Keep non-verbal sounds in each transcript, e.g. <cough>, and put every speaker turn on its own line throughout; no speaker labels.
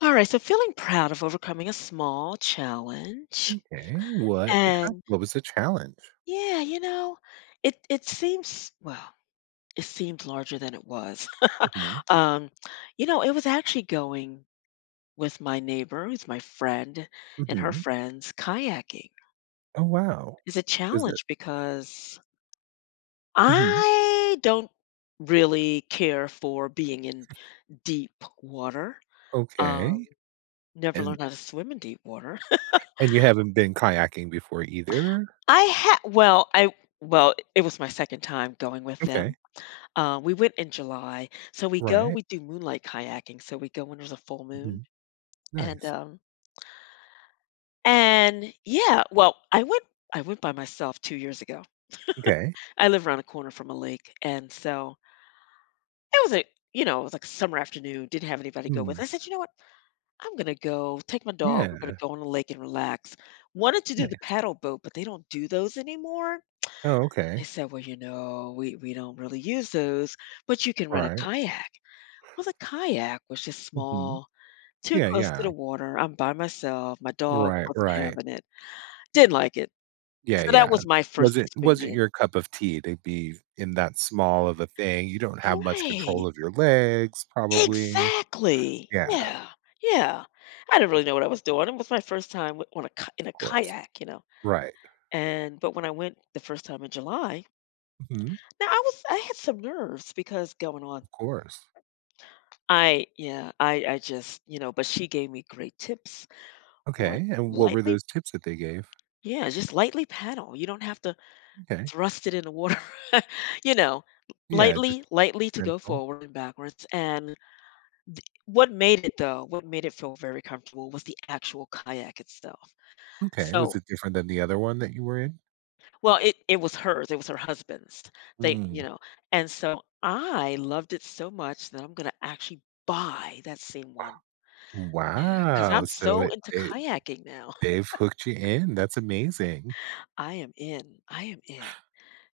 All right, so feeling proud of overcoming a small challenge.
Okay,
And
what was the challenge?
yeah, it it seems well, it seemed larger than it was. <laughs>
Mhm,
Um, it was actually going with my neighbor, who's my friend, and her
mhm.
friends kayaking.
Oh, wow.
It's a
Is it
challenge because
mhm,
I don't really care for being in deep water. Um,
okay,
Never
and
learned how to swim in deep water.
and you haven't been kayaking before either?
I had well, I well, it was my second time going with them.
Okay,
We went in July, so we go.
right,
We do moonlight kayaking, so we go when there's a full moon,
mhm,
and
nice,
and yeah, well, I went by myself 2 years ago.
okay,
I live around a corner from a lake, and so it was a it was like a summer afternoon. Didn't have anybody to go with. I
mm,
said, you know what, I'm gonna go take my dog. We're gonna
yeah,
go on the lake and relax. Wanted to do the
nice.
paddle boat, but they don't do those anymore.
Oh,
They
okay,
said, "Well, we don't really use those, but you can rent a
right,
kayak." Well, the kayak was just
mhm,
small, too
yeah,
close to
yeah,
the water. I'm by myself. My dog
right,
wasn't
right,
having it. Didn't like it.
yeah,
So that
yeah.
was my
Was
first
it was it
experience.
your cup of tea to be in that small of a thing, you don't have much
Right.
control of your legs, probably.
Exactly.
Yeah,
Yeah. Yeah. I didn't really know what I was doing. It was my first time in a
of course,
kayak,
right,
And but when I went the first time in July,
mhm.
now I had some nerves because going on
Of course.
I yeah, I just, but she gave me great tips on
Okay, and what were
lightly
those tips that they gave?
yeah, just lightly paddle. You don't have to
Okay.
thrust it in the water. <laughs> you know,
Yeah, just
lightly, lightly to go
gentle.
forward and backwards. And what made it feel very comfortable was the actual kayak itself.
Okay, was
So,
it different than the other one that you were in?
well, it was hers, it was her husband's. They, you
Mm.
know, and so I loved it so much that I'm going to actually buy that same one. Yeah, cuz
Wow,
I'm
so
so
it
into
it
kayaking now.
they've hooked you in, that's amazing.
I am in, I am in.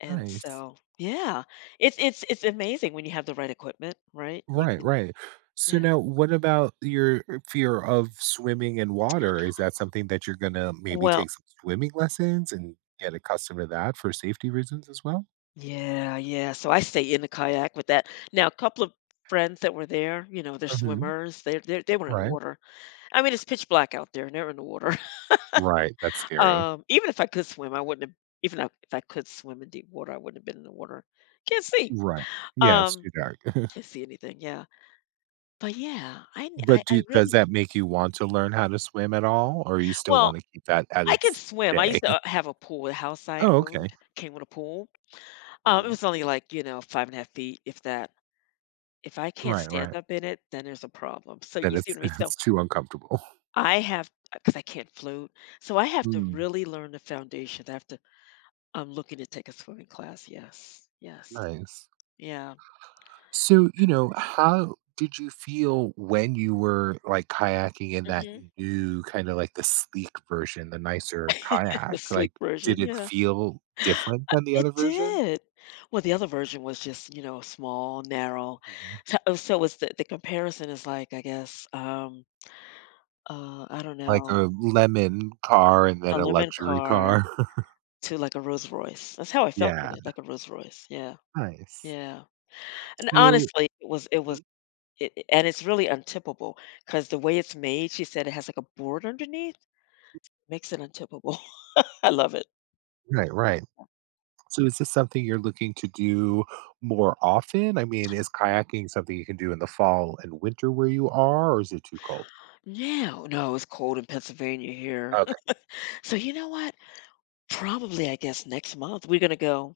And
Nice.
so, yeah, it's amazing when you have the right equipment, right? You
Right,
can
right. So
Yeah.
now what about your fear of swimming in water? Is that something that you're gonna maybe
Well,
take some swimming lessons and get accustomed to that for safety reasons as well?
yeah, yeah. So I stay in the kayak with that. Now, a couple of friends that were there, they're
Mhm.
swimmers. They were in the
Right.
water. I mean, it's pitch black out there, and they're in the water. <laughs>
Right, that's scary.
Even if I could swim, I wouldn't have. Even if I could swim in deep water, I wouldn't have been in the water. Can't see.
Right. Yeah, it's
Um,
too dark. <laughs>
can't see anything. Yeah, but yeah,
But do
I
does
really
that make you want to learn how to swim at all, or you still
well.
wanna keep that at
I can
its
swim. I
day?
used to,
<laughs>
have a pool. The house I
Oh,
owned
okay.
came with a pool. It
Mhm.
was only like, 5.5 feet, if that. If I can't
Right,
stand
right.
up in it, then there's a problem. So
Then
you see
it's
what I mean?
<laughs>
So
it's too uncomfortable.
I have, because I can't float, so I have to
Mm,
really learn the foundations. I'm looking to take a swimming class. Yes, yes.
nice.
Yeah.
So, you know, how did you feel when you were, like, kayaking in that
Mhm.
new kinda like the sleek version, the nicer
<laughs> The
kayak?
sleek
Like, did
version,
it
yeah.
feel different than the
It
other version?
did. Well, the other version was just, small, narrow.
Mhm.
So it's the comparison is like, I guess, I don't
Like
know,
a lemon car and then
a
a
lemon
luxury
car
car? <laughs>
to like a Rolls Royce. That's how I felt with
Yeah,
it, like a Rolls Royce. Yeah,
nice.
yeah. And
So
honestly, it was, it was, it- and it's really untippable because the way it's made, she said it has like a board underneath, makes it untippable. <laughs> I love it.
right, right. So is this something you're looking to do more often? I mean, is kayaking something you can do in the fall and winter where you are, or is it too cold?
No, no, it's cold in Pennsylvania here.
Okay.
<laughs> So you know what? Probably, I guess, next month, we're gonna go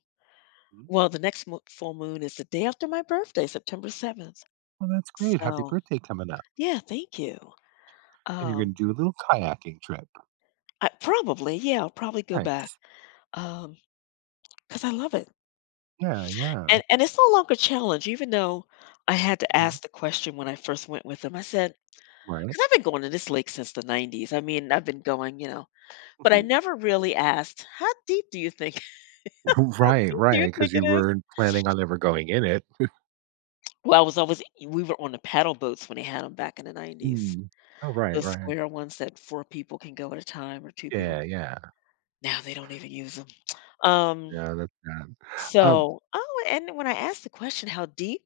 Mhm.
well, the next mo full moon is the day after my birthday, September 7th.
Well, that's great. Happy
So
birthday coming up.
yeah, thank you.
And you're
Um,
going to do a little kayaking trip.
yeah, I'll probably go back,
Nice.
um, because I love it.
Yeah, yeah.
And it's no longer a challenge, even though I had to
Mhm.
ask the question when I first went with them. I said
Right.
because 'cause I've been going to this lake since the '90s. I mean, I've been going, but I
Mhm.
never really asked, "How deep do you think <laughs>
<laughs> right,
do you
right.
think
Because
it
you
is?"
weren't planning on ever going in it.
Well, I was always we were on the paddle boats when they had them back in the '90s.
Mm. Oh,
The
right, right.
square ones that 4 people can go at a time or 2 people.
Yeah, yeah.
Now they don't even use 'em. Um,
Yeah, that's bad. Um,
and when I asked the question, "How deep?"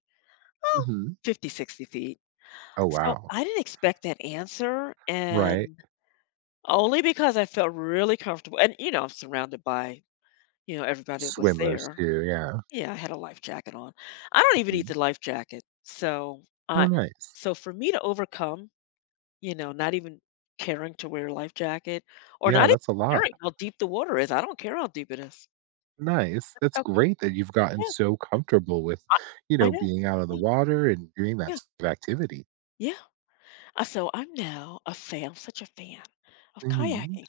"Oh,
mhm.
50, 60 feet."
Oh,
So
wow.
I didn't expect that answer,
Right.
and only because I felt really comfortable and, I'm surrounded by, everybody that was
Swimmers,
there.
too. Yeah.
Yeah, I had a life jacket on. I don't even need
Mhm.
the life jacket. So,
Oh,
I
nice.
so for me to overcome, not even caring to wear a life jacket or
Yeah,
not even
that's a lot.
caring how deep the water is. I don't care how deep it is.
Nice.
That's
That's
so
great that you've gotten
Yeah,
so comfortable with,
I
you
I
know,
know.
being out of the
Yeah,
water and doing that
yeah,
sort of activity.
yeah. So I'm now a fan. I'm such a fan of
Mhm.
kayaking.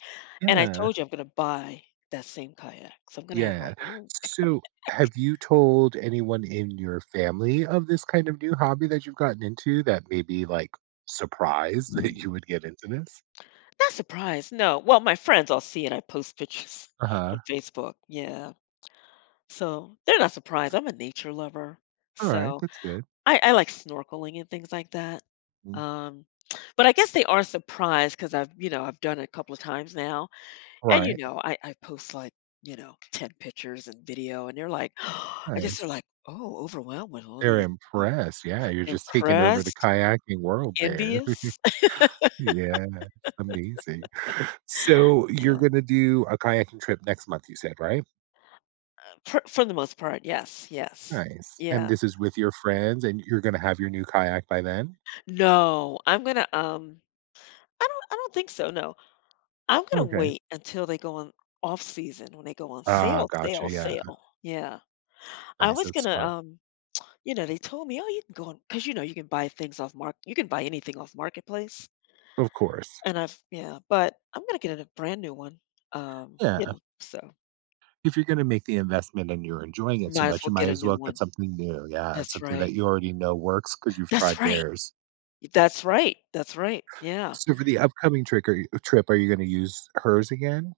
And I
Yeah.
told you I'm gonna buy that same kayak. So I'm gonna have my
Yeah.
own <laughs>
So,
kayak.
have you told anyone in your family of this kind of new hobby that you've gotten into that may be, like, surprised <laughs> that you would get into this?
Not surprised, no. Well, my friends all see it. I post pictures <laughs>
Uh-huh.
on Facebook. Yeah. So they're not surprised. I'm a nature lover.
Alright,
So
that's good.
I like snorkeling and things like that.
Mm.
Um, but I guess they are surprised because I've done it a couple of times now. And,
Right.
I post like, 10 pictures and video, and they're like, <gasps> I guess they're
Nice.
like, oh, overwhelmed with all
They're
these, you know,
impressed. Yeah, you're just taking over the
impressed,
kayaking world there.
envious.
<laughs>
<laughs>
Yeah. Amazing. So you're
Yeah.
gonna do a kayaking trip next month, you said, right?
For the most part. Yes. Yes.
Nice. And
Yeah.
this is with your friends, and you're gonna have your new kayak by then?
No, I don't think so. No, I'm going to
Okay.
wait until they go on off season when they go on
Ah,
sale,
gotcha,
sale,
yeah.
sale. Yeah. I
Nice,
was
that's
gonna,
smart.
you know, they told me, "Oh, you can go on," because you know you can buy things you can buy anything off marketplace.
Of course.
And yeah, but I'm gonna get a brand new one.
Yeah.
So
If you're gonna make the investment and you're enjoying it so
might as
much, you
well get
might
a
as
new
well
one.
get something new. Yeah, it's
That's
something
right.
that you already know works because 'cause you've
That's
tried
right.
theirs.
That's right. That's right. Yeah.
So for the upcoming trick or trip, are you gonna use hers again?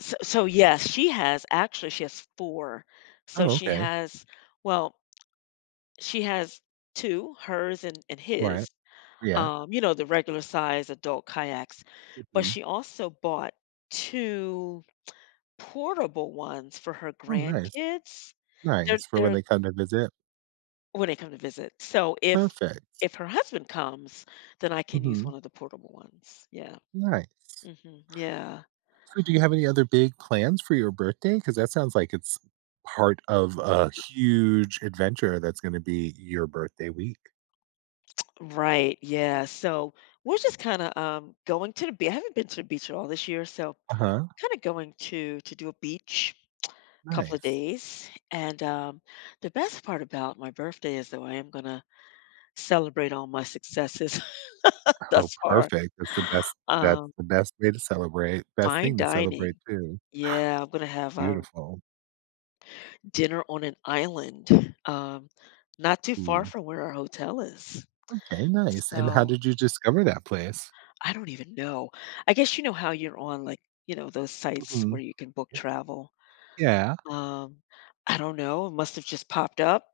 So, yes, she has four. So
Oh,
she
okay.
has, well, she has two, hers and
Right.
his,
Yeah.
the regular size adult kayaks. But
Mhm.
she also bought two portable ones for her
Oh, nice.
grandkids. They're
Nice, for when
they're
they come to visit.
when they come to visit. So if
Perfect.
if her husband comes, then I can use
Mhm.
one of the portable ones. Yeah.
Nice.
Hmm. Yeah.
So do you have any other big plans for your birthday? Because that sounds like it's part of a huge adventure that's gonna be your birthday week.
Right. Yeah. So we're just kind of going to the beach. I haven't been to the beach at all this year, so
Uh-huh,
kind of going to do a beach couple of
nice.
days. And the best part about my birthday is, though, I am gonna celebrate all my successes <laughs>
Oh,
thus far.
perfect. That's the best that's
Um,
the best way to celebrate, best
Fine
thing to celebrate
dining.
too.
Yeah, I'm gonna have, a
Beautiful.
dinner on an island, not too far
Ooh,
from where our hotel is.
okay, nice, and how
So,
did you discover that place?
I don't even know. I guess you know how you're on, like, those sites where
Mhm.
you can book travel.
Yeah.
Um, I don't know, it must have just popped up.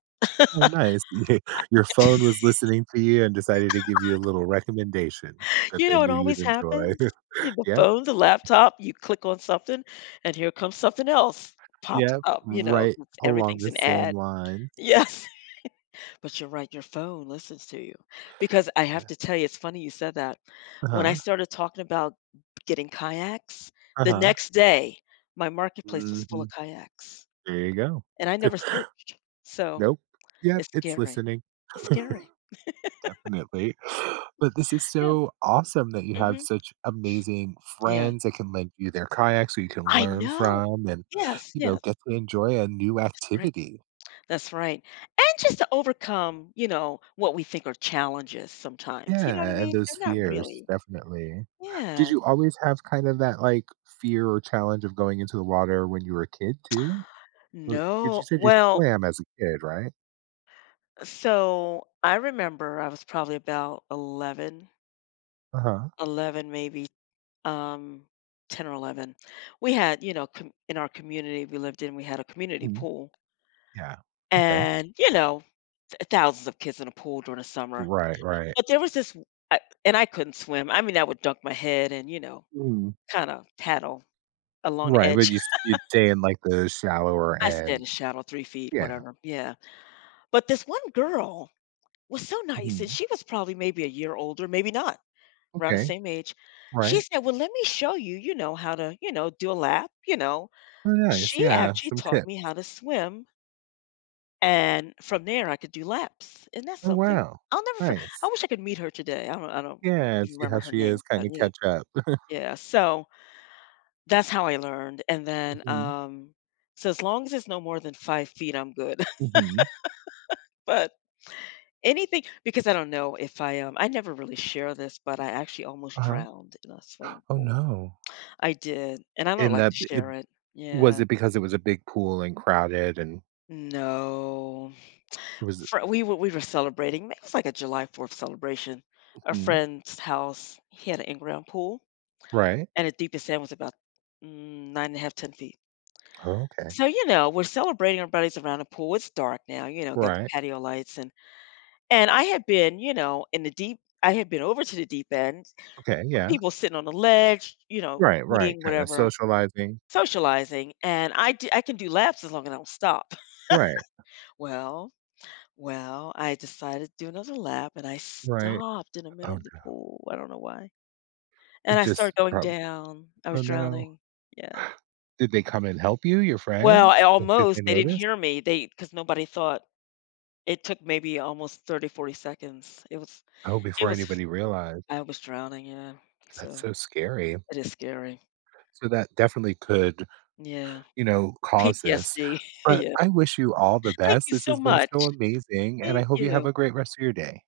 Oh, nice. <laughs> your phone was listening to you and decided to give you a little recommendation
<laughs>
that
You
they
know, it
knew you'd
always
enjoy.
happens. You
<laughs>
The
Yep.
phone, the laptop, you click on something, and here comes something else pops
Yep,
up,
right along
everything's
the
an
same
ad.
lines.
Yes. <laughs> But you're right, your phone listens to you. Because I have
Yeah.
to tell you, it's funny you said that. When I
Uh-huh,
started talking about getting kayaks, the
uh-huh.
next day my marketplace was full of
Mhm.
kayaks,
There you go.
and I never searched. So
Nope. Yep,
it's
it's
scary.
listening,
It's scary.
definitely. <gasps> But this is
Yeah.
so awesome that you have
Hmm.
such amazing
Yeah.
friends that can lend you their kayaks so you can
I
learn
know.
from and,
Yes.
you know,
Yes.
get to enjoy a new
That's right.
activity.
That's right. And just to overcome, what we think are challenges sometimes. You know what I
Yeah, and
mean?
those
They're not
fears,
really.
definitely. Did
Yeah.
you always have kind of that, like, fear or challenge of going into the water when you were a kid too? Because you
No.
said you
Well,
swam as a kid, right?
so I remember I was probably about 11,
Uh-huh.
11 maybe, um, 10 or 11. We had, in our community we lived in, we had a community
Mhm.
pool.
Yeah. Okay.
And, thousands of kids in a pool during the summer.
Right, right.
But there was this, I, and I couldn't swim. I mean, I would dunk my head and,
Mhm.
kind of paddle along the
Right, but
edge.
you'd stay in, like, the shallower
<laughs> I stand in
end.
shadow 3 feet,
Yeah.
whatever. Yeah. But this one girl was so nice. And
Mhm.
she was probably maybe a year older, maybe not around the
Okay.
same age. She
Right.
said, "Well, let me show you, how to, do a lap," you know.
Oh, nice,
She
yeah,
actually
some tip.
taught me how to swim, and from there, I could do laps. Isn't that
Oh,
something?
wow.
I'll never for I
Nice.
wish I could meet her today. I don't
Yeah, and
even
see
remember
how
her
she
name,
is,
but
kinda
yeah.
catch up. <laughs>
Yeah, so that's how I learned, and then,
Mhm.
so as long as it's no more than 5 feet, I'm good. <laughs>
Mhm.
But anything because I don't know if I, I never really share this, but I actually almost
Uh-huh.
drowned in a swimming
Oh,
pool.
no.
I did, and I don't
And
like to
that it
share it.
was
Yeah.
it because it was a big pool and crowded and
No.
it was
Fr we were celebrating, it was like a July 4th celebration. A
Mhm.
friend's house, he had an in-ground pool,
Right.
and the deepest end was about, 9 and a half, 10 feet.
Oh, okay.
So, we're celebrating, everybody's around the pool, it's dark now, got the
Right.
patio lights, and I had been, you know, in the deep I had been over to the deep end,
Okay, yeah.
people sitting on the ledge,
Right, right,
eating,
kinda
whatever,
socializing.
socializing, and I can do laps as long as I don't stop. <laughs>
Right,
Well Well, I decided to do another lap, and I
right.
stopped in the
Oh,
middle of the
no.
pool. I don't know why. And
It
I
just
started going
prob
down. I was
oh, no.
drowning. Yeah.
Did they come and help you, your
Well, I
friends? Like, did they
almost they didn't
notice?
hear me. They because nobody thought it took maybe almost 30, 40 seconds.
Oh,
It
before
was
anybody realized.
I was drowning, yeah.
That's
So
so scary.
it is scary.
So that definitely
Yeah.
could,
Yeah.
you know, cause this.
PTSD. <laughs>
But
Yeah.
I wish you all the
Thank
best.
you
This
so
has been so
much.
amazing, and I
Thank
hope you have
you.
a great rest of your day.